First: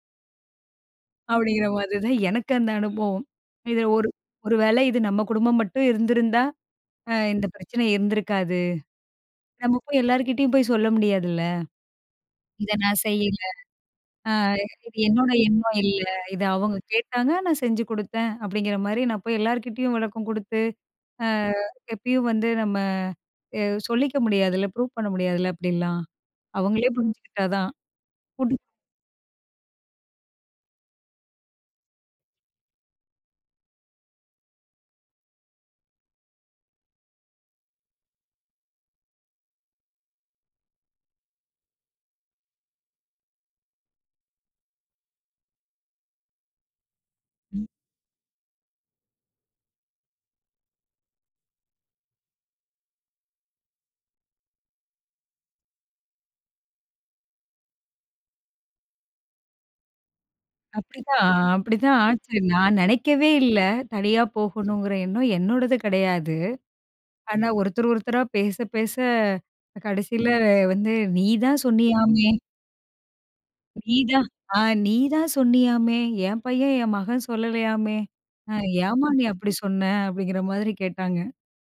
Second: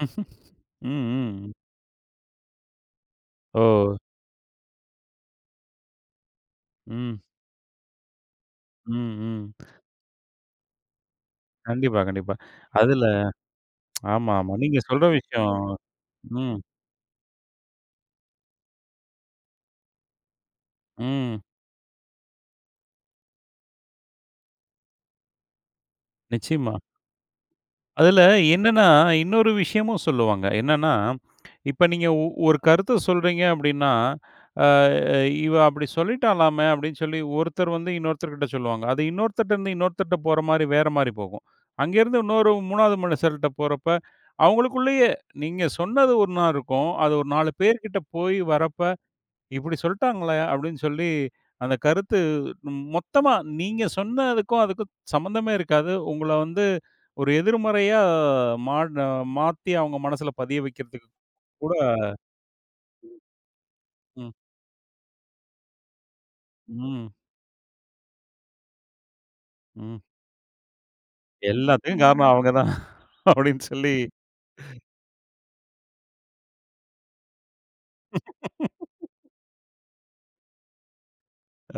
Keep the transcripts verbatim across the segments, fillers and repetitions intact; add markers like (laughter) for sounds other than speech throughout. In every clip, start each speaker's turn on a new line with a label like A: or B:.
A: (chuckles) ம், ம்.
B: அப்டிங்கிற மாதிரி தான் எனக்கு அந்த அனுபவம். இதில
A: ஓ!
B: ஒரு ஒரு வேள இது நம்ம குடும்பம் மட்டும் இருந்திருந்தா! அ
A: ம்.
B: இந்த பிரச்சனை இருந்திருக்காது.
A: ம், ம்.
B: நம்ம போயி எல்லார்கிட்டயும் போய் சொல்ல முடியாதுல்ல!
A: கண்டிப்பா, கண்டிப்பா.
B: "இத நான்
A: அதில
B: செய்யல.
A: (tsk)
B: ஆ
A: ஆமா, ஆமா. நீங்க
B: இது
A: சொல்ற
B: என்னோட
A: விஷயம்
B: எண்ணம் இல்ல. இத
A: ம்.
B: அவங்க கேட்டாங்க, நான் செஞ்சு குடுத்தேன்" அப்டிங்கிற மாரி, நான் போய் எல்லார்கிட்டேயும் விளக்கம் குடுத்து, ஆ
A: ம்.
B: எப்பயும் வந்து நம்ம அ சொல்லிக்க முடியாதுல்ல ப்ரூஃப் பண்ண முடியாதுல்ல அப்டிலாம்.
A: நிச்சியமா.
B: அவங்களே புரிஞ்சுகிட்டா தான்.
A: அதில
B: போட்டு
A: என்னனா, இன்னொரு விஷயமும் சொல்லுவாங்க. என்னானா, இப்ப நீங்க ஒ ஒரு கருத்த சொல்றீங்க அப்டின்னா, ஆ "இவ அப்டி சொல்லிட்டாளாமே" அப்டின்னு சொல்லி ஒருத்தர் வந்து இன்னொருத்தர் கிட்ட சொல்லுவாங்க. அது இன்னொருத்தர்ட்ட இருந்து இன்னொருத்தர்ட்ட போற மாரி வேற மாரி போகும். அங்கே இருந்து இன்னொரு மூணாவது மனிஷர்ட்ட போறப்ப, அவங்களுக்குள்ளேயே நீங்க சொன்னது ஒண்ணா இருக்கும்! அது ஒரு நாலு
B: ம்.
A: பேர் கிட்ட போய் வரப்ப. "இப்டி சொல்ட்டாங்கலே" அப்டின்னு சொல்லி அந்த கருத்து ம் மொத்தமா நீங்க சொன்னதுக்கும் அதுக்கும் சம்மந்தமே இருக்காது. உங்கள வந்து ஒரு எதிர்மறையா மாட் அ மாத்தி அவங்க மனசுல பதிய வைக்கிறதுக்கு
B: அப்டித்தான், அ
A: கூட
B: அப்டிதான் ஆச்சு! நான் நெனைக்கவே இல்ல. தனியா
A: ம், ம்.
B: போகணுங்குற எண்ணம் என்னோடது கெடையாது.
A: ம்.
B: ஆனா, ஒருத்தர், ஒருத்தரா பேச, பேச,
A: ம்.
B: கடைசியில வந்து, "நீதான்
A: எல்லாத்துக்கும்
B: சொன்னீயாமே!"
A: காரணம் அவங்க தான் அப்டின்னு சொல்லி,
B: "நீதான் ஆ நீதான் சொன்னீயாமே? என் பையன், என் மகன் சொல்லலையாமே! அ ஏம்மா, நீ
A: (laughs)
B: அப்டி சொன்ன?" அப்டிங்கிற மாதிரி கேட்டாங்க.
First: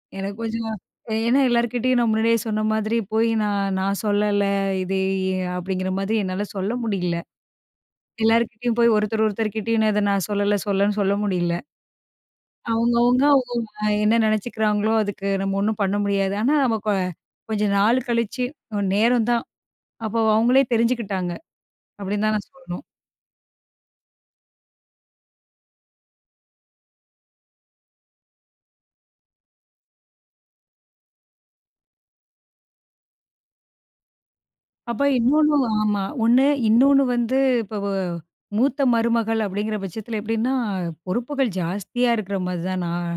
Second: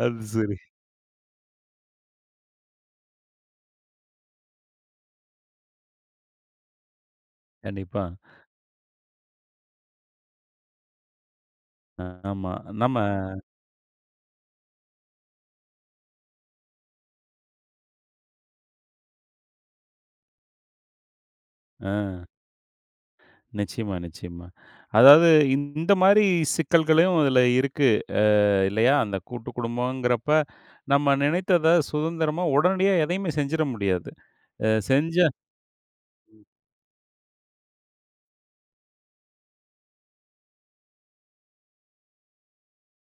A: அது
B: எனக்கு
A: சரி.
B: கொஞ்சம் ஏ ஏன்னா, எல்லார்கிட்டயும் நான் முன்னாடியே சொன்ன மாதிரி, போயி, "நான் நான் சொல்லல, இது எ"அப்டிங்கிற மாதிரி என்னால சொல்ல முடியல.
A: கண்டிப்பா.
B: எல்லார்கிட்டயும் போய், ஒருத்தர், ஒருத்தர் கிட்டயும் நான் இதை நான் சொல்லல, சொல்லன்னு சொல்ல முடியல.
A: ஆ, ஆமா. நம்ம
B: அவுங்கவங்க அவுங்கவங்க வே என்னா நெனைச்சிக்கிறாங்களோ, அதுக்கு நம்ம ஒண்ணும் பண்ண முடியாது. ஆனா, நம்ம கொ கொஞ்ச நாளு கழிச்சு அ நேரம் தான், அப்ப அவுங்களே தெரிஞ்சுக்கிட்டாங்க.
A: ஆ.
B: அப்டின்னு தான் நான் சொல்ணும்.
A: நிச்சியமா, நிச்சியமா. அதாவது இந்த மாரி சிக்கல்களும் அதில இருக்கு, ஆ இல்லையா? அந்த கூட்டுக்குடும்பம்ங்குறப்ப நம்ம நெனைத்தத, சுதந்திரமா, உடனடியா எதையுமே செஞ்சிர முடியாது. ஆ
B: அப்ப
A: செஞ்சா
B: இன்னொன்னும் ஆமா. ஒண்ணு
A: ம்.
B: இன்னொன்னு வந்து இப்ப வ மூத்த மருமகள் அப்டிங்கிற பட்சத்தில எப்டின்னா! பொறுப்புகள் ஜாஸ்தியா இருக்குற மாதிரி தான் நான்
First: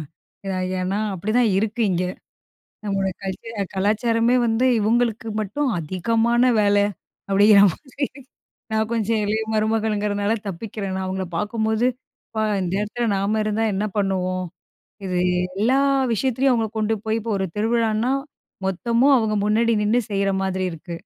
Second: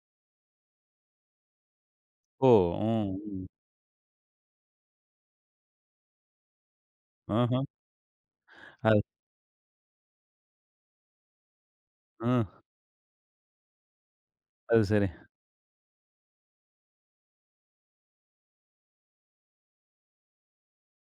B: ஏ, ஏன்னா, அப்டிதான் இருக்கு இங்க.
A: ஓ!
B: நம்மோட
A: ம், ம்.
B: கல்ச்சர் அ கலாச்சாரமே வந்து இவுங்களுக்கு மட்டும் அதிகமான வேல, அப்டிங்கிற
A: அஹ்ம்.
B: மாதிரி நான்
A: அது
B: கொஞ்சம் இளைய மருமகள்ங்குறனால தப்பிக்கிறேன். நான் அவுங்கள பாக்கும்போது, அப்பா!
A: ம்.
B: இந்த இடத்துல நாம இருந்தா என்ன பண்ணுவோம்?
A: அது சரி.
B: இது எல்லா விஷயத்துலயும் அவுங்கள கொண்டு போய் இப்போ ஒரு திருவிழான்னா, மொத்தமும் அவுங்க முன்னாடி நின்னு செய்ற மாதிரி இருக்கு.